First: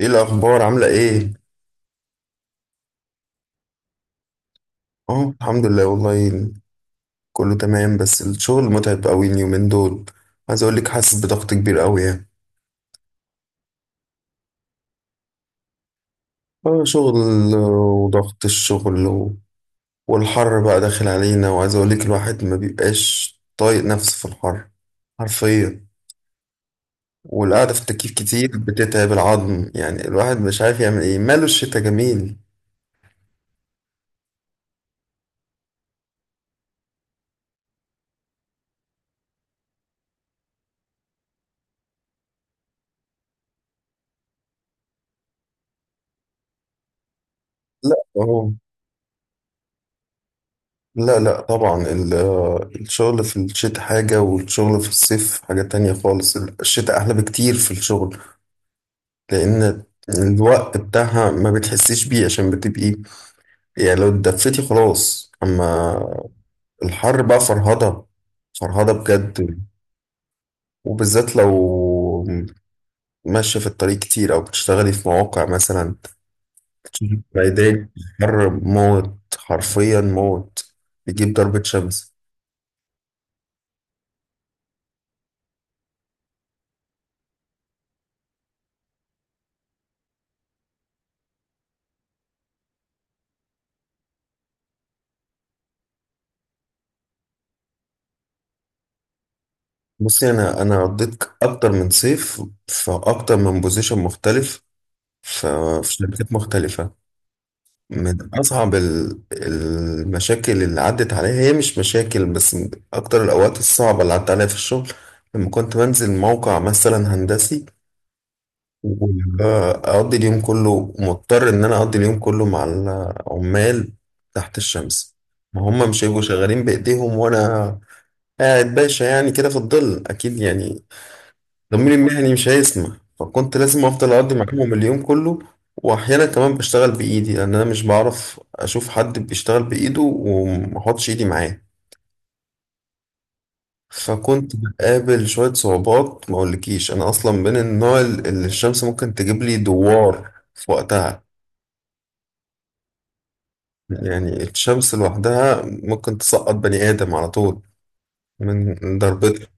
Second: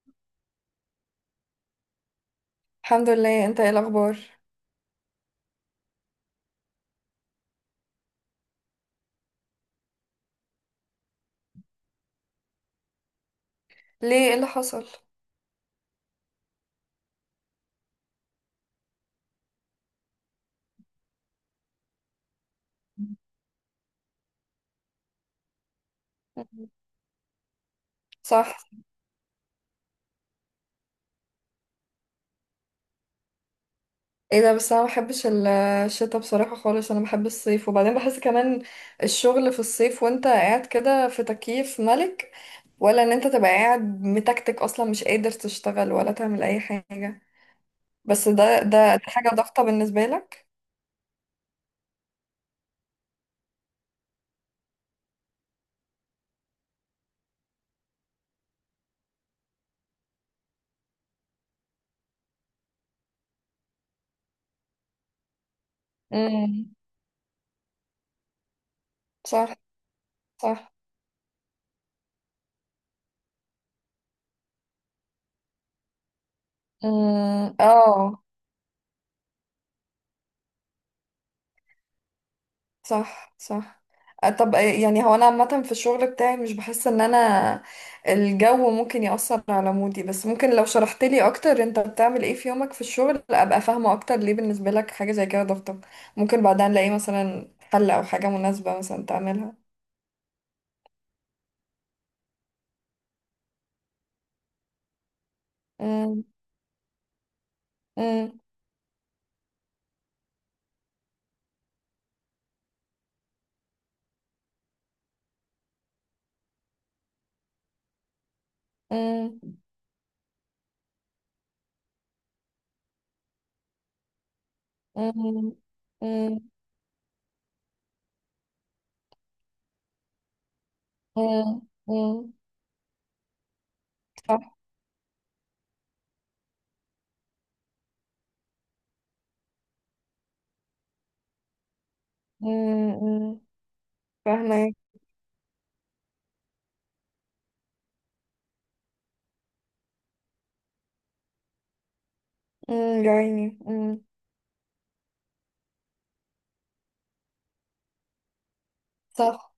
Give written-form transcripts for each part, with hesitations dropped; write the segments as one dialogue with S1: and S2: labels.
S1: ايه الاخبار عامله ايه
S2: الحمد لله، انت ايه الاخبار؟
S1: اه الحمد لله والله. كله تمام، بس الشغل متعب قوي اليومين دول. عايز اقول لك، حاسس بضغط كبير قوي يعني.
S2: ليه، ايه اللي حصل؟
S1: اه، شغل. وضغط الشغل والحر بقى داخل علينا، وعايز اقول لك الواحد ما بيبقاش طايق نفسه في الحر. حرفيا.
S2: مم.
S1: والقعده في التكييف
S2: صح.
S1: كتير بتتعب العظم، يعني الواحد مش عارف يعمل ايه، ماله الشتا جميل.
S2: ايه ده بس انا ما بحبش الشتاء بصراحة خالص، انا بحب الصيف. وبعدين بحس كمان الشغل في الصيف وانت قاعد كده في تكييف ملك، ولا ان انت تبقى قاعد متكتك اصلا مش قادر تشتغل ولا تعمل اي حاجة.
S1: لا.
S2: بس
S1: اهو.
S2: ده حاجة ضغطة بالنسبة لك.
S1: لا لا طبعا الشغل في الشتاء حاجة والشغل في الصيف حاجة تانية خالص. الشتاء أحلى بكتير في الشغل، لأن الوقت بتاعها ما بتحسيش بيه، عشان بتبقي يعني لو اتدفيتي خلاص. أما
S2: مم.
S1: الحر بقى فرهضة، فرهضة
S2: صح
S1: بجد.
S2: صح.
S1: وبالذات لو ماشية في الطريق كتير أو بتشتغلي في مواقع مثلا.
S2: امم،
S1: ميدان،
S2: اه.
S1: حر موت، حرفيا موت، بيجيب ضربة شمس.
S2: صح صح. آه، طب آه، يعني هو انا عامه في الشغل بتاعي مش بحس ان انا الجو ممكن يأثر على مودي، بس ممكن لو شرحت لي اكتر انت بتعمل ايه في يومك في الشغل ابقى فاهمه اكتر ليه بالنسبه لك حاجه زي كده ضغطة. ممكن بعدها نلاقي مثلا حل او حاجه مناسبه مثلا تعملها.
S1: بصي، انا قضيت اكتر من صيف في اكتر من بوزيشن مختلف، ف- في
S2: أمم،
S1: شركات مختلفه. من
S2: أمم،
S1: اصعب المشاكل اللي عدت عليا، هي مش مشاكل بس من اكتر الاوقات الصعبه اللي عدت عليا في الشغل، لما كنت بنزل موقع مثلا هندسي،
S2: أمم،
S1: واقضي اليوم كله، مضطر ان انا اقضي اليوم كله مع العمال تحت الشمس.
S2: أمم،
S1: ما هم مش هيبقوا
S2: أمم،
S1: شغالين بايديهم وانا قاعد باشا يعني كده في الظل، اكيد يعني
S2: أمم،
S1: ضميري
S2: أمم،
S1: المهني مش هيسمح، فكنت لازم افضل اقضي
S2: صح.
S1: معاهم اليوم كله. واحيانا كمان بشتغل بايدي، لان انا مش بعرف اشوف حد بيشتغل بايده وما احطش ايدي معاه.
S2: أمم، أمم،
S1: فكنت
S2: فاهمه.
S1: بقابل شوية صعوبات، ما اقولكيش انا اصلا من النوع اللي الشمس ممكن تجيب لي دوار في وقتها.
S2: يا عيني.
S1: يعني الشمس لوحدها ممكن تسقط بني ادم على طول من ضربتها.
S2: صح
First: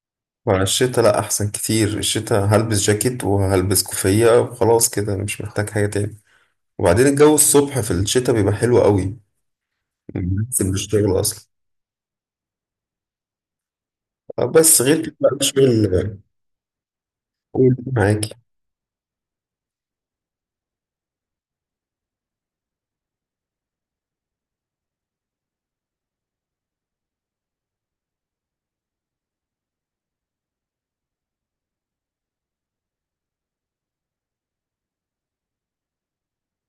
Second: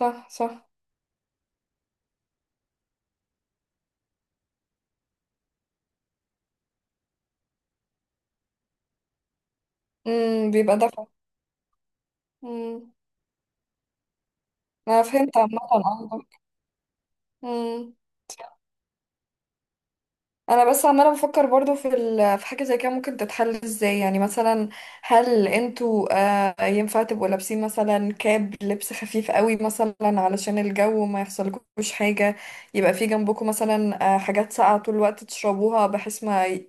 S2: صح. صح.
S1: فالشتا لا، احسن كتير. الشتا هلبس جاكيت وهلبس كوفية وخلاص كده، مش محتاج حاجة تاني. وبعدين الجو الصبح في الشتاء بيبقى حلو قوي، بنسيب
S2: بيبقى دفع.
S1: الشغل اصلا.
S2: امم.
S1: بس غير
S2: انا
S1: كده بقى
S2: فهمت عامه
S1: الشغل.
S2: قصدك.
S1: قول
S2: مم.
S1: معاكي.
S2: انا بس عماله بفكر برضو في في حاجه زي كده ممكن تتحل ازاي؟ يعني مثلا هل انتوا، آه، ينفع تبقوا لابسين مثلا كاب لبس خفيف قوي مثلا علشان الجو ما يحصلكوش حاجه؟ يبقى في جنبكم مثلا، آه، حاجات ساقعه طول الوقت تشربوها بحيث ما ي...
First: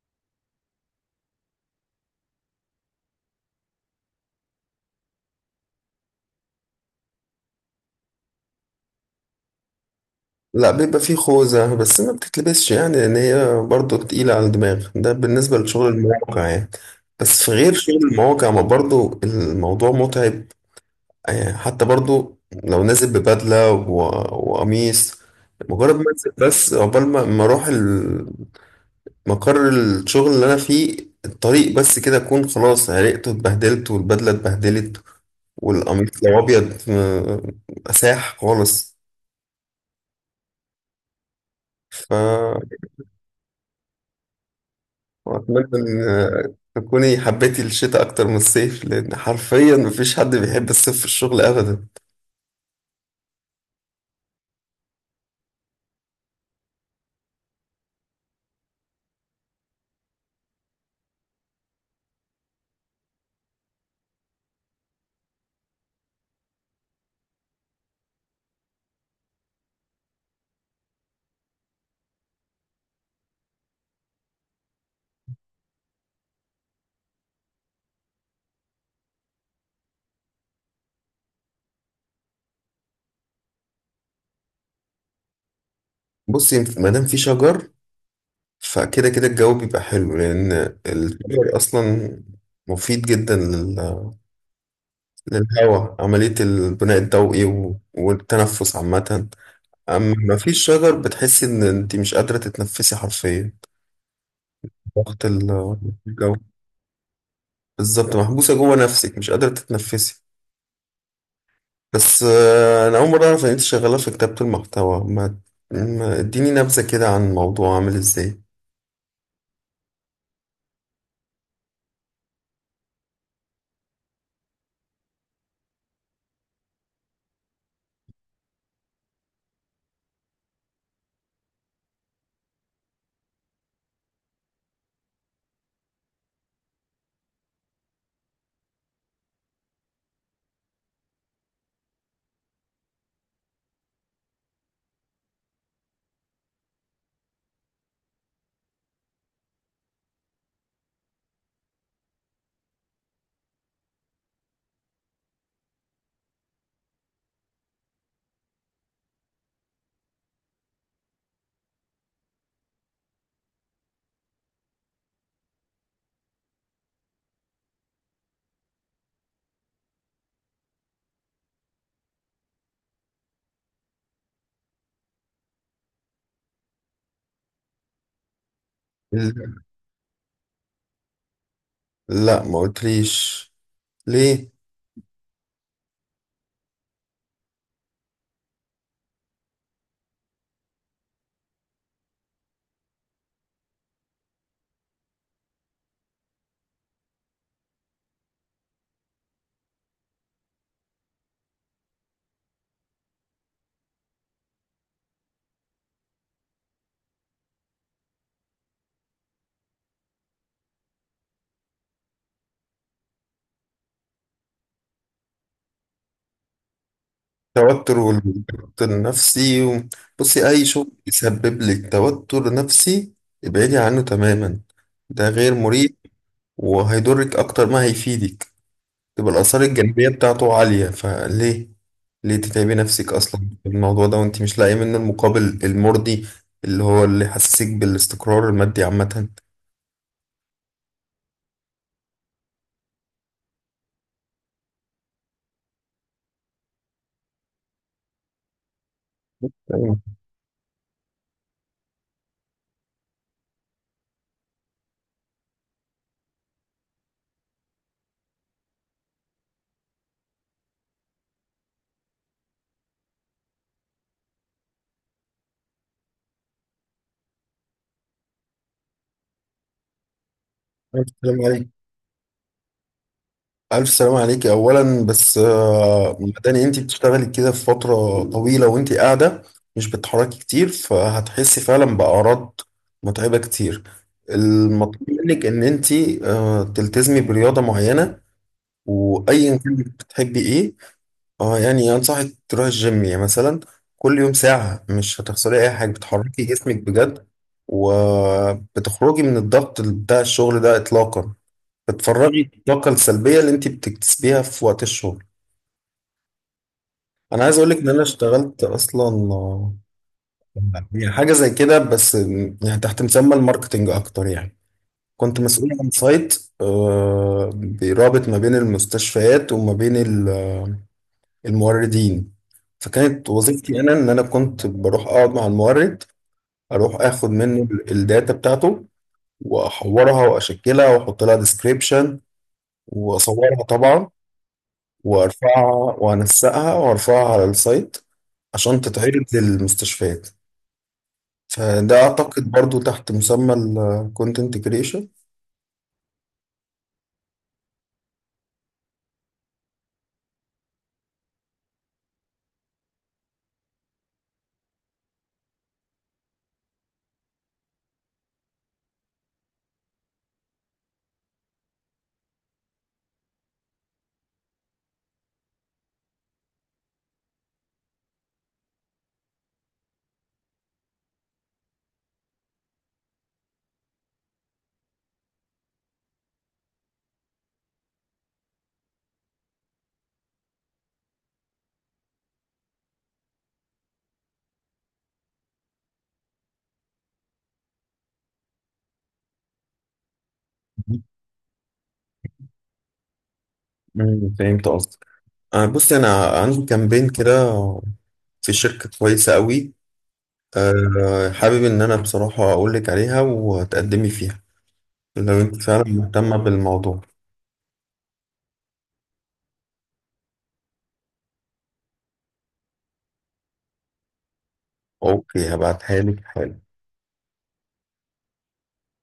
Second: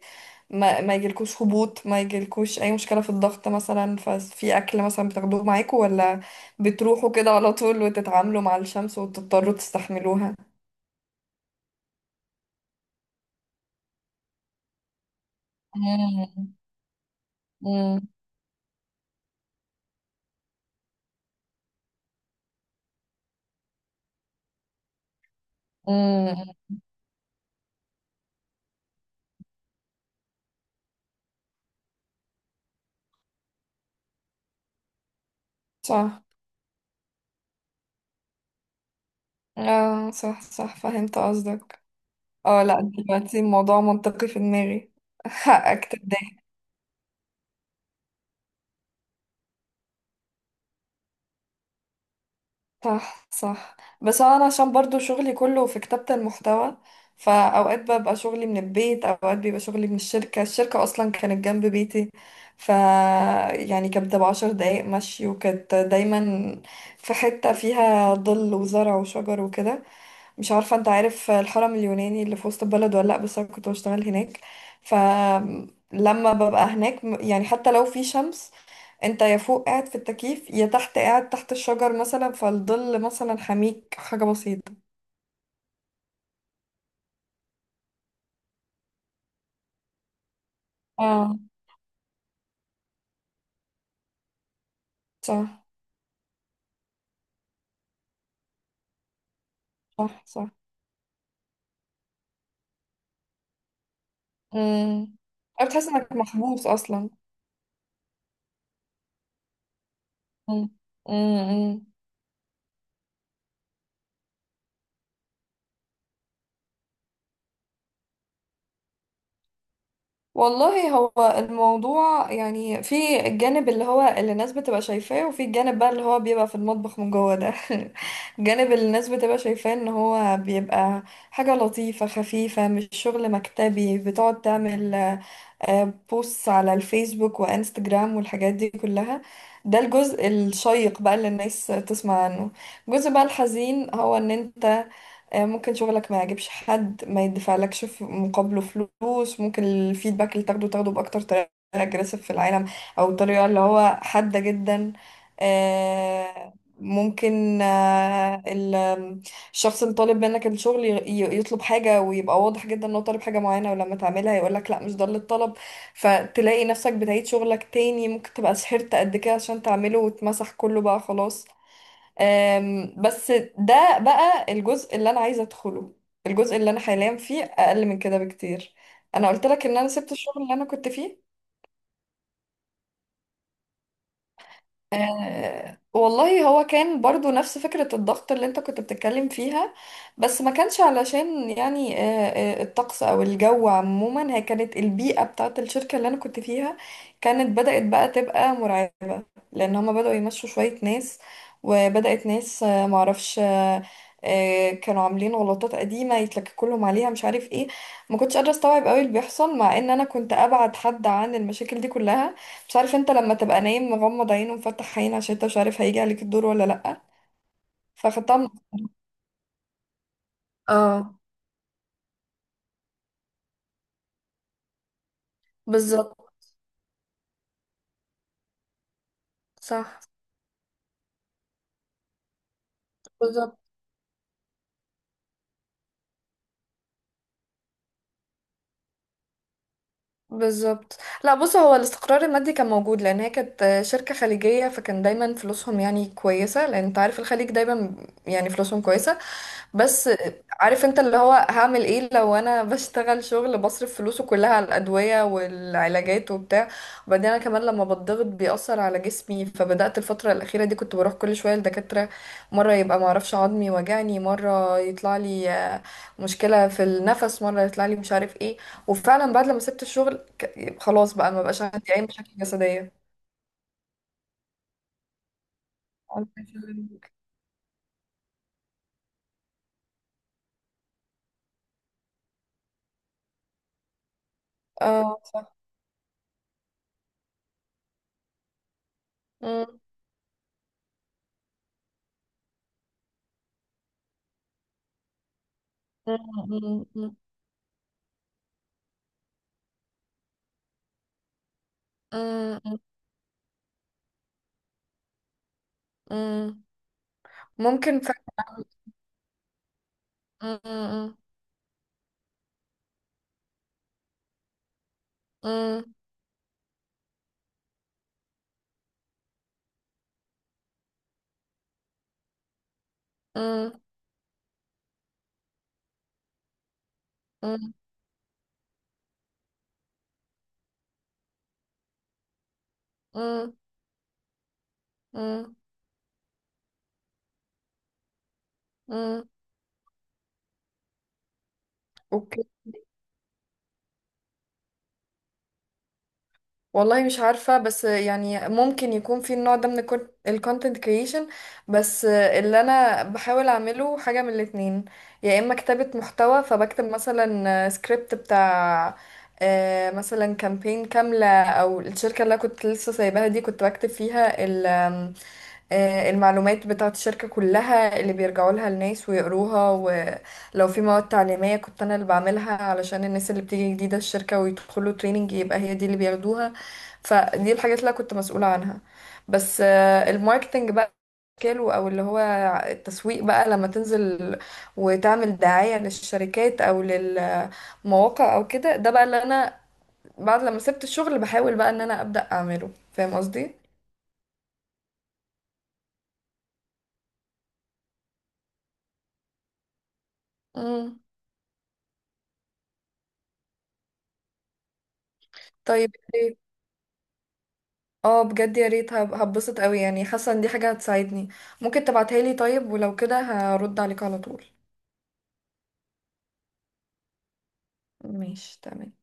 S2: ما, ما يجيلكوش هبوط، ما يجيلكوش اي مشكله في الضغط مثلا؟ ففي اكل مثلا بتاخدوه معاكم، ولا بتروحوا كده على طول وتتعاملوا مع الشمس وتضطروا تستحملوها؟
S1: لا، بيبقى فيه خوذة بس ما بتتلبسش، يعني لأن هي برضه تقيلة على الدماغ، ده بالنسبة لشغل المواقع
S2: مم.
S1: يعني. بس في غير شغل
S2: مم.
S1: المواقع، ما برضه الموضوع متعب. حتى برضه لو نازل ببدلة وقميص، مجرد ما انزل
S2: مم.
S1: بس، عقبال ما اروح مقر الشغل اللي انا فيه، الطريق بس كده اكون خلاص عرقت واتبهدلت والبدله اتبهدلت والقميص
S2: صح.
S1: لو ابيض اساح خالص.
S2: اه صح صح، فهمت قصدك.
S1: ف
S2: اه لا، دلوقتي الموضوع منطقي في دماغي
S1: واتمنى
S2: حقك.
S1: ان تكوني حبيتي الشتاء اكتر من الصيف، لان حرفيا مفيش حد بيحب الصيف في الشغل ابدا.
S2: صح صح. بس انا عشان برضو شغلي كله في كتابة المحتوى، فاوقات ببقى شغلي من البيت، اوقات بيبقى شغلي من الشركة. الشركة اصلا كانت جنب بيتي، ف يعني كانت بتبقى 10 دقايق مشي، وكانت دايما في حتة فيها ظل وزرع وشجر وكده. مش عارفة انت عارف الحرم اليوناني اللي في وسط البلد ولا لأ، بس انا كنت بشتغل هناك. فلما ببقى هناك يعني حتى لو في شمس، انت يا فوق قاعد في التكييف يا تحت قاعد تحت الشجر مثلا، فالظل مثلا حميك حاجة بسيطة.
S1: بصي، ما دام في شجر فكده كده الجو بيبقى حلو، لان
S2: اه.
S1: الشجر اصلا مفيد جدا
S2: صح.
S1: للهواء. عملية البناء الضوئي والتنفس عامة. اما
S2: صح
S1: ما
S2: صح.
S1: فيش شجر بتحسي ان انت مش قادرة تتنفسي حرفيا.
S2: امم.
S1: ضغط
S2: بتحس انك
S1: الجو.
S2: محبوس اصلا.
S1: بالظبط، محبوسة جوه نفسك، مش قادرة تتنفسي.
S2: امم.
S1: بس انا اول مرة اعرف ان انت شغالة في كتابة المحتوى. اديني نبذة كده عن الموضوع عامل ازاي.
S2: والله هو الموضوع يعني في الجانب اللي هو اللي الناس بتبقى شايفاه، وفي الجانب بقى اللي هو بيبقى في المطبخ من جوه ده. الجانب اللي الناس بتبقى شايفاه ان هو بيبقى حاجة لطيفة خفيفة، مش شغل مكتبي بتقعد تعمل، بوستس على الفيسبوك وانستجرام والحاجات دي كلها. ده الجزء الشيق بقى اللي الناس تسمع عنه. الجزء بقى الحزين هو ان انت، ممكن شغلك ما يعجبش حد، ما يدفعلكش في مقابله فلوس، ممكن الفيدباك اللي تاخده تاخده بأكتر طريقة اجريسيف في العالم، او طريقة اللي هو حادة جدا. آه، ممكن، الشخص اللي طالب منك الشغل يطلب حاجة ويبقى واضح جدا انه طالب حاجة معينة، ولما تعملها يقولك لا مش ده اللي اتطلب. فتلاقي نفسك بتعيد شغلك تاني، ممكن تبقى سحرت قد كده عشان تعمله وتمسح كله بقى خلاص. بس ده بقى الجزء اللي انا عايزه ادخله. الجزء اللي انا حاليا فيه اقل من كده بكتير. انا قلت
S1: ال-
S2: لك ان انا سبت الشغل اللي انا كنت فيه.
S1: لا، ما قلتليش ليه؟
S2: أه والله هو كان برضو نفس فكرة الضغط اللي انت كنت بتتكلم فيها. بس ما كانش علشان يعني، أه، أه، الطقس او الجو عموما. هي كانت البيئة بتاعت الشركة اللي انا كنت فيها كانت بدأت بقى تبقى مرعبة، لان هما بدأوا يمشوا شوية ناس، وبدأت ناس، آه، معرفش آه، آه، كانوا عاملين غلطات قديمة يتلككوا لهم عليها مش عارف ايه. ما كنتش قادرة استوعب قوي اللي بيحصل، مع ان انا كنت ابعد حد عن المشاكل دي كلها. مش عارف، انت لما تبقى نايم مغمض عينه ومفتح عين عشان انت مش عارف هيجي عليك الدور ولا لأ.
S1: توتر
S2: فاخدتها من-
S1: والضغط النفسي. بصي، اي شغل
S2: اه.
S1: يسبب لك توتر نفسي ابعدي عنه تماما، ده غير مريح
S2: بالظبط.
S1: وهيضرك اكتر ما هيفيدك. تبقى الآثار
S2: صح.
S1: الجانبية بتاعته عالية، فليه؟ ليه تتعبي نفسك أصلا
S2: بالظبط.
S1: في الموضوع ده وأنت مش لاقية منه المقابل المرضي اللي هو اللي يحسسك بالاستقرار المادي عامة؟
S2: بالظبط. لا بص، هو الاستقرار المادي كان موجود، لان هي كانت شركة خليجية فكان دايما فلوسهم يعني كويسة، لان انت عارف الخليج دايما يعني فلوسهم كويسة.
S1: تمام.
S2: بس عارف انت اللي هو هعمل ايه لو انا بشتغل شغل بصرف فلوسه كلها على الادويه والعلاجات وبتاع؟ وبعدين انا كمان لما بتضغط بيأثر على جسمي، فبدأت الفتره الاخيره دي كنت بروح كل شويه لدكاتره. مره يبقى معرفش عظمي وجعني، مره يطلع لي، مشكله في النفس، مره يطلع لي مش عارف ايه. وفعلا بعد لما سبت الشغل
S1: ألف
S2: خلاص بقى
S1: سلام
S2: ما بقاش
S1: عليك،
S2: عندي اي مشاكل جسديه.
S1: ألف سلام عليك أولا. بس
S2: الله
S1: مداني أنت
S2: يسلمك.
S1: بتشتغلي كده في فترة طويلة وأنت قاعدة، مش بتتحركي كتير، فهتحسي فعلا بأعراض متعبة كتير. المطلوب
S2: اه
S1: منك
S2: صح.
S1: إن أنت تلتزمي برياضة معينة، وأيا كان
S2: مم،
S1: بتحبي إيه. اه يعني انصحك تروح الجيم يعني مثلا، كل يوم ساعة مش هتخسري اي حاجة،
S2: مم،
S1: بتحركي جسمك
S2: مم، مم،
S1: بجد وبتخرجي من الضغط بتاع الشغل ده اطلاقا، بتفرغي
S2: مم،
S1: الطاقة السلبية اللي انت بتكتسبيها في وقت الشغل.
S2: مم.
S1: انا عايز اقولك ان انا
S2: ممكن.
S1: اشتغلت اصلا، يعني حاجة زي كده، بس يعني تحت مسمى الماركتينج اكتر يعني. كنت مسؤول عن سايت بيرابط ما بين المستشفيات وما بين الموردين، فكانت وظيفتي انا ان انا كنت بروح اقعد مع المورد، اروح اخد منه
S2: اوكي.
S1: الداتا بتاعته واحورها واشكلها واحط لها ديسكريبشن، واصورها طبعا، وارفعها وانسقها وارفعها على السايت، عشان تتعرض للمستشفيات. فده اعتقد برضو تحت مسمى الكونتنت كريشن.
S2: والله مش عارفة، بس يعني ممكن يكون في النوع ده من الكونتنت كريشن. بس اللي أنا بحاول أعمله حاجة من الاتنين. يا إما كتابة محتوى، فبكتب مثلا سكريبت بتاع، مثلا كامبين كاملة، أو الشركة اللي أنا كنت لسه سايباها دي كنت بكتب فيها ال- آم، آه، المعلومات بتاعة الشركة كلها اللي بيرجعوا لها الناس ويقروها، ولو في مواد تعليمية كنت أنا اللي بعملها علشان الناس اللي بتيجي جديدة الشركة ويدخلوا تريننج يبقى هي دي اللي بياخدوها. فدي الحاجات اللي أنا كنت مسؤولة عنها. بس، الماركتينج بقى شكله او اللي هو التسويق بقى، لما تنزل وتعمل دعاية للشركات او للمواقع او كده، ده بقى اللي انا بعد لما سبت الشغل بحاول بقى ان انا ابدأ اعمله. فاهم قصدي؟
S1: فهمت قصدك. بصي، انا عندي كامبين كده في شركة كويسة قوي،
S2: امم.
S1: حابب إن أنا بصراحة أقولك عليها وتقدمي فيها لو أنت فعلا
S2: طيب
S1: مهتمة
S2: إيه؟
S1: بالموضوع.
S2: اه بجد يا ريت، هبسط قوي، يعني حاسه ان دي حاجه هتساعدني. ممكن تبعتها لي طيب؟ ولو كده هرد عليك على طول.
S1: أوكي، هبعتها لك حالا.
S2: ماشي تمام.